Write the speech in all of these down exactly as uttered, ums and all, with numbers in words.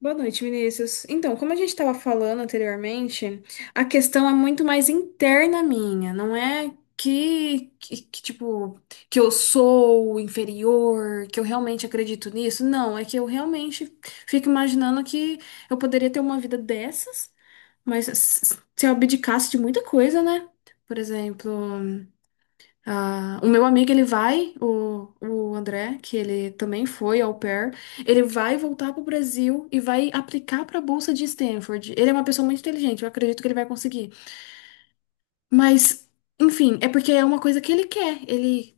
Boa noite, Vinícius. Então, como a gente estava falando anteriormente, a questão é muito mais interna minha, não é que, que, que, tipo, que eu sou inferior, que eu realmente acredito nisso. Não, é que eu realmente fico imaginando que eu poderia ter uma vida dessas, mas se se eu abdicasse de muita coisa, né? Por exemplo. Ah, o meu amigo, ele vai, o, o André, que ele também foi au pair, ele vai voltar para o Brasil e vai aplicar para a Bolsa de Stanford. Ele é uma pessoa muito inteligente, eu acredito que ele vai conseguir. Mas, enfim, é porque é uma coisa que ele quer. Ele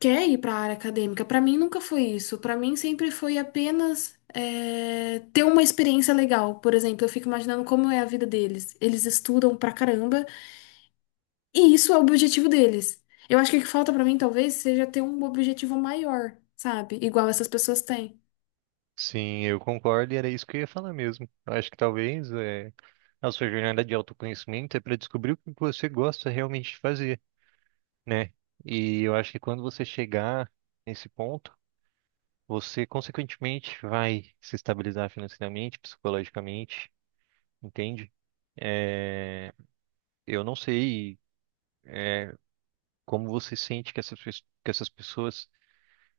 quer ir para a área acadêmica. Para mim, nunca foi isso. Para mim, sempre foi apenas é, ter uma experiência legal. Por exemplo, eu fico imaginando como é a vida deles. Eles estudam pra caramba. E isso é o objetivo deles. Eu acho que o que falta pra mim, talvez, seja ter um objetivo maior, sabe? Igual essas pessoas têm. Sim, eu concordo e era isso que eu ia falar mesmo. Eu acho que talvez é, a sua jornada de autoconhecimento é para descobrir o que você gosta realmente de fazer, né? E eu acho que quando você chegar nesse ponto, você consequentemente vai se estabilizar financeiramente, psicologicamente, entende? É, eu não sei como você sente que essas, pes- que essas pessoas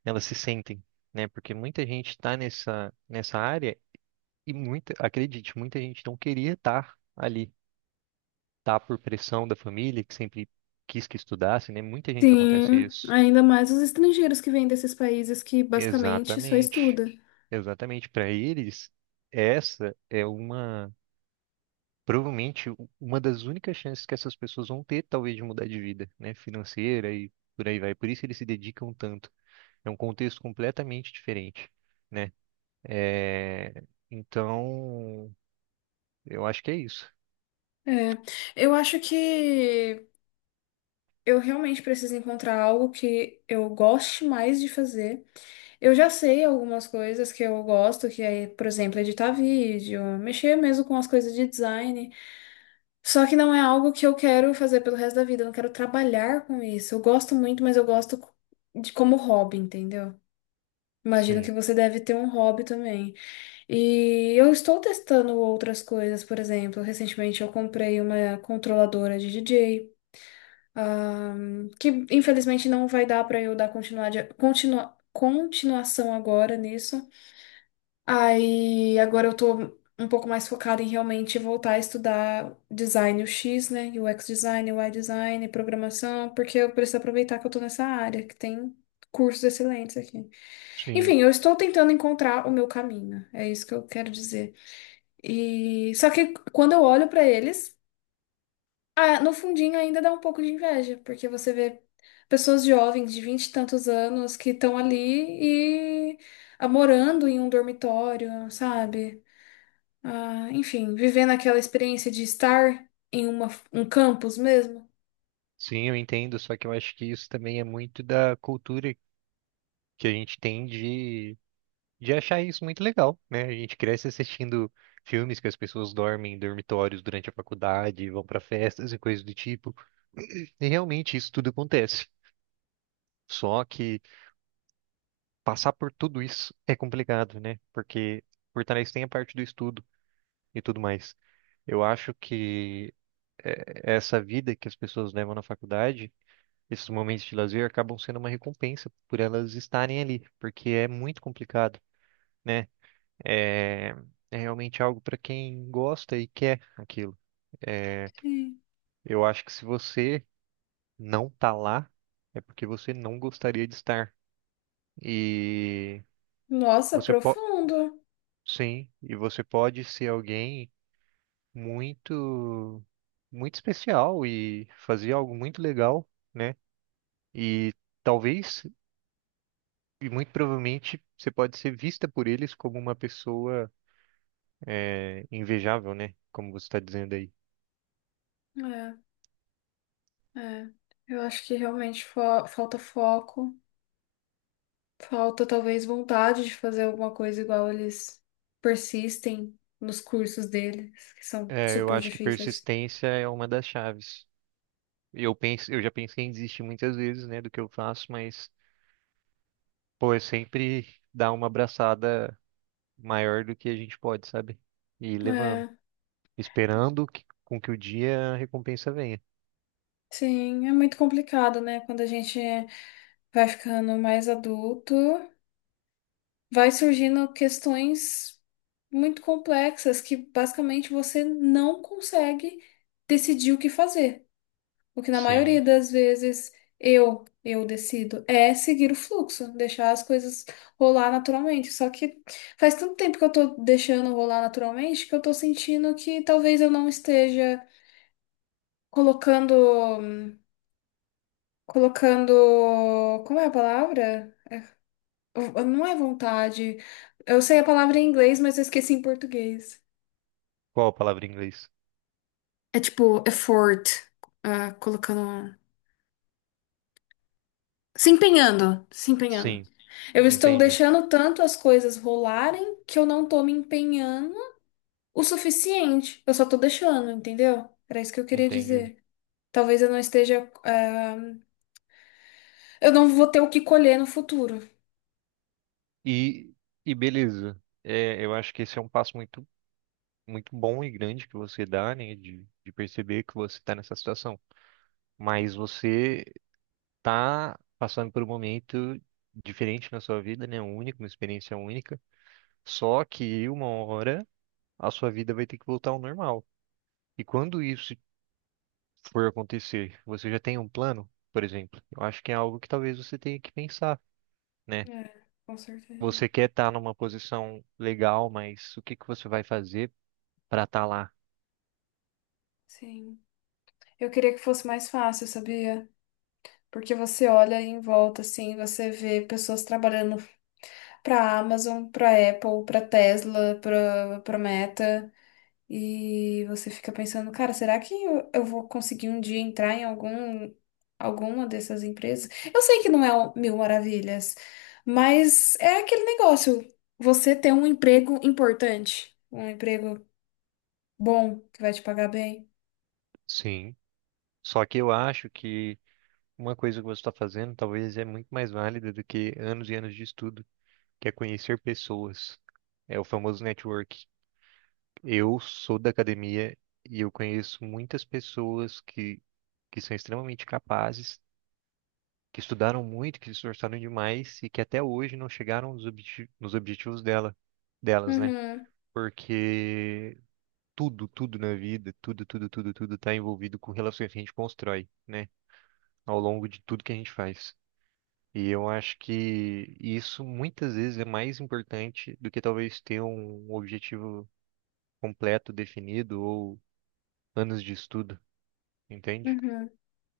elas se sentem, né? Porque muita gente está nessa, nessa área e muita, acredite, muita gente não queria estar ali, tá, por pressão da família, que sempre quis que estudasse, né? Muita gente acontece Sim, isso. ainda mais os estrangeiros que vêm desses países que basicamente só Exatamente. estuda. Exatamente. Para eles, essa é uma, provavelmente, u- uma das únicas chances que essas pessoas vão ter, talvez, de mudar de vida, né? Financeira e por aí vai. Por isso eles se dedicam tanto. É um contexto completamente diferente, né? É, Então, eu acho que é isso. É, eu acho que eu realmente preciso encontrar algo que eu goste mais de fazer. Eu já sei algumas coisas que eu gosto, que é, por exemplo, editar vídeo, mexer mesmo com as coisas de design. Só que não é algo que eu quero fazer pelo resto da vida, eu não quero trabalhar com isso. Eu gosto muito, mas eu gosto co- de como hobby, entendeu? Imagino Sim, que você deve ter um hobby também. E eu estou testando outras coisas, por exemplo, recentemente eu comprei uma controladora de D J, ah, que infelizmente não vai dar para eu dar continuidade, continua, continuação agora nisso. Aí agora eu tô um pouco mais focada em realmente voltar a estudar design U X, né? U X design, U I design, programação, porque eu preciso aproveitar que eu tô nessa área, que tem cursos excelentes aqui. sim. Enfim, eu estou tentando encontrar o meu caminho, é isso que eu quero dizer. E só que quando eu olho pra eles, ah, no fundinho ainda dá um pouco de inveja, porque você vê pessoas jovens de vinte e tantos anos que estão ali e ah, morando em um dormitório, sabe? Ah, enfim, vivendo aquela experiência de estar em uma, um campus mesmo. Sim, eu entendo, só que eu acho que isso também é muito da cultura que a gente tem de, de achar isso muito legal, né? A gente cresce assistindo filmes que as pessoas dormem em dormitórios durante a faculdade, vão para festas e coisas do tipo, e realmente isso tudo acontece. Só que passar por tudo isso é complicado, né? Porque por trás tem a parte do estudo e tudo mais. Eu acho que eh, essa vida que as pessoas levam na faculdade, esses momentos de lazer acabam sendo uma recompensa por elas estarem ali, porque é muito complicado, né? É, é realmente algo para quem gosta e quer aquilo. É, Sim. eu acho que se você não tá lá, é porque você não gostaria de estar. E Nossa, você pode, profundo. sim, e você pode ser alguém muito, muito especial e fazer algo muito legal, né? E talvez, e muito provavelmente, você pode ser vista por eles como uma pessoa é, invejável, né? Como você está dizendo aí. É, é. Eu acho que realmente fo- falta foco, falta talvez vontade de fazer alguma coisa igual eles persistem nos cursos deles, que são É, eu super acho que difíceis. persistência é uma das chaves. E Eu penso, eu já pensei em desistir muitas vezes, né, do que eu faço, mas pô, é sempre dar uma abraçada maior do que a gente pode, sabe? E ir levando, É, esperando que, com que o dia a recompensa venha. sim, é muito complicado, né? Quando a gente vai ficando mais adulto, vai surgindo questões muito complexas que basicamente você não consegue decidir o que fazer. O que na maioria Sim. das vezes eu eu decido é seguir o fluxo, deixar as coisas rolar naturalmente. Só que faz tanto tempo que eu tô deixando rolar naturalmente que eu tô sentindo que talvez eu não esteja colocando colocando, como é a palavra? Não é vontade. Eu sei a palavra em inglês, mas eu esqueci em português. Qual a palavra em inglês? É tipo effort, ah, colocando. Se empenhando, se empenhando. Sim, Eu estou entendi, deixando tanto as coisas rolarem que eu não tô me empenhando o suficiente. Eu só tô deixando, entendeu? Era isso que eu queria entendi. dizer. Talvez eu não esteja. Ah, eu não vou ter o que colher no futuro. E e beleza. É, eu acho que esse é um passo muito, muito bom e grande que você dá, né, de de perceber que você está nessa situação. Mas você tá passando por um momento diferente na sua vida, né? Único, uma experiência única. Só que uma hora a sua vida vai ter que voltar ao normal. E quando isso for acontecer, você já tem um plano, por exemplo? Eu acho que é algo que talvez você tenha que pensar, né? É, com Você certeza. quer estar numa posição legal, mas o que que você vai fazer para estar lá? Sim. Eu queria que fosse mais fácil, sabia? Porque você olha em volta, assim, você vê pessoas trabalhando para Amazon, para Apple, para Tesla, para para Meta. E você fica pensando, cara, será que eu, eu vou conseguir um dia entrar em algum, alguma dessas empresas? Eu sei que não é o mil maravilhas, mas é aquele negócio. Você ter um emprego importante, um emprego bom, que vai te pagar bem. Sim. Só que eu acho que uma coisa que você está fazendo talvez é muito mais válida do que anos e anos de estudo. Que é conhecer pessoas. É o famoso network. Eu sou da academia e eu conheço muitas pessoas que, que são extremamente capazes, que estudaram muito, que se esforçaram demais e que até hoje não chegaram nos, obje- nos objetivos dela, delas, né? Uhum, Porque tudo, tudo na vida, tudo, tudo, tudo, tudo está envolvido com relações que a gente constrói, né? Ao longo de tudo que a gente faz. E eu acho que isso muitas vezes é mais importante do que talvez ter um objetivo completo, definido ou anos de estudo, entende? uhum.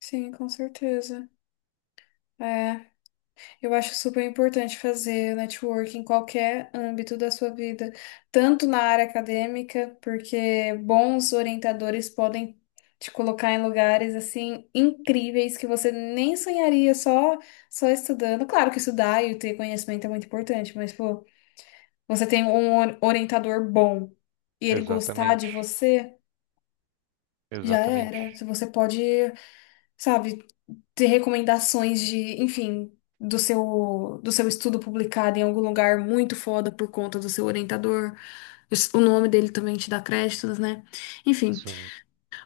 Sim, com certeza. É. Eu acho super importante fazer networking em qualquer âmbito da sua vida, tanto na área acadêmica, porque bons orientadores podem te colocar em lugares assim incríveis que você nem sonharia só só estudando. Claro que estudar e ter conhecimento é muito importante, mas pô, você tem um or- orientador bom e ele gostar de Exatamente, você, já era. exatamente. Você pode, sabe, ter recomendações de, enfim, do seu do seu estudo publicado em algum lugar muito foda por conta do seu orientador. O nome dele também te dá créditos, né? Enfim, Sim,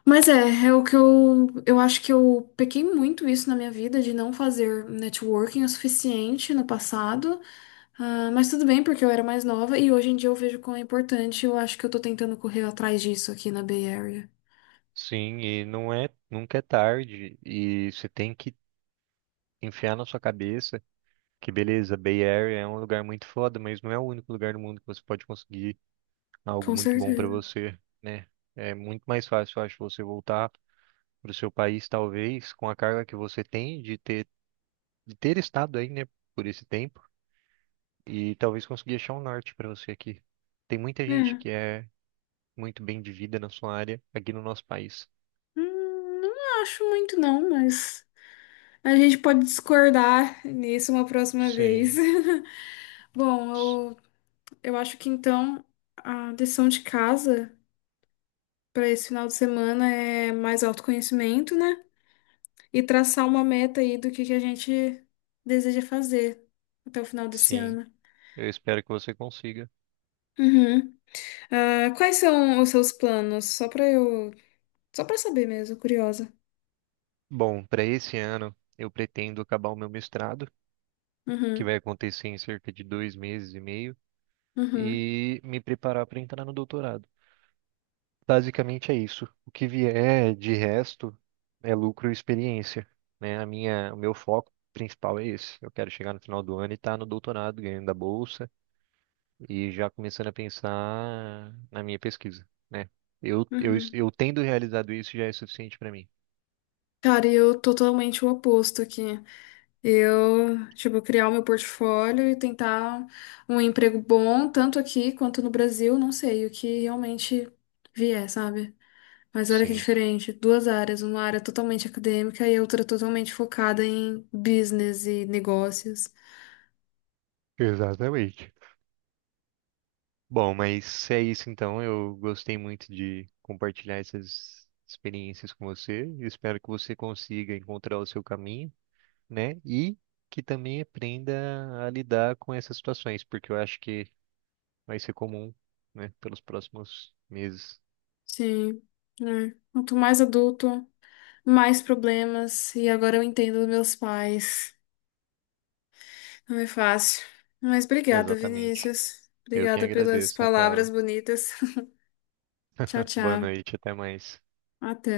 mas é, é o que eu eu acho que eu pequei muito isso na minha vida de não fazer networking o suficiente no passado. Ah, mas tudo bem, porque eu era mais nova e hoje em dia eu vejo quão é importante. Eu acho que eu tô tentando correr atrás disso aqui na Bay Area. sim, e não é, nunca é tarde, e você tem que enfiar na sua cabeça que, beleza, Bay Area é um lugar muito foda, mas não é o único lugar do mundo que você pode conseguir algo Com muito bom pra certeza. você, né? É muito mais fácil, eu acho, você voltar pro seu país, talvez, com a carga que você tem de ter, de ter estado aí, né, por esse tempo, e talvez conseguir achar um norte para você aqui. Tem muita gente É. que é muito bem de vida na sua área aqui no nosso país. Hum, não acho muito não, mas a gente pode discordar nisso uma próxima vez. Sim, Bom, s- eu, eu acho que então a lição de casa para esse final de semana é mais autoconhecimento, né? E traçar uma meta aí do que, que a gente deseja fazer até o final desse sim. ano. Eu espero que você consiga. Uhum. Ah, quais são os seus planos? Só para eu, só para saber mesmo, curiosa. Bom, para esse ano eu pretendo acabar o meu mestrado, que Uhum, vai acontecer em cerca de dois meses e meio, uhum, e me preparar para entrar no doutorado. Basicamente é isso. O que vier de resto é lucro e experiência, né? A minha, o meu foco principal é esse. Eu quero chegar no final do ano e estar no doutorado, ganhando a bolsa e já começando a pensar na minha pesquisa, né? Eu, eu, uhum. eu tendo realizado isso já é suficiente para mim. Cara, eu totalmente o oposto aqui. Eu, tipo, criar o meu portfólio e tentar um emprego bom, tanto aqui quanto no Brasil, não sei, o que realmente vier, sabe? Mas olha que Sim, diferente, duas áreas, uma área totalmente acadêmica e outra totalmente focada em business e negócios. exatamente. Bom, mas é isso então. Eu gostei muito de compartilhar essas experiências com você. Eu espero que você consiga encontrar o seu caminho, né? E que também aprenda a lidar com essas situações, porque eu acho que vai ser comum, né, pelos próximos meses. Sim, né? Quanto mais adulto, mais problemas, e agora eu entendo dos meus pais. Não é fácil. Mas obrigada, Exatamente. Vinícius. Eu quem Obrigada pelas agradeço, palavras Rafaela. bonitas. Tchau, Boa tchau. noite, até mais. Até.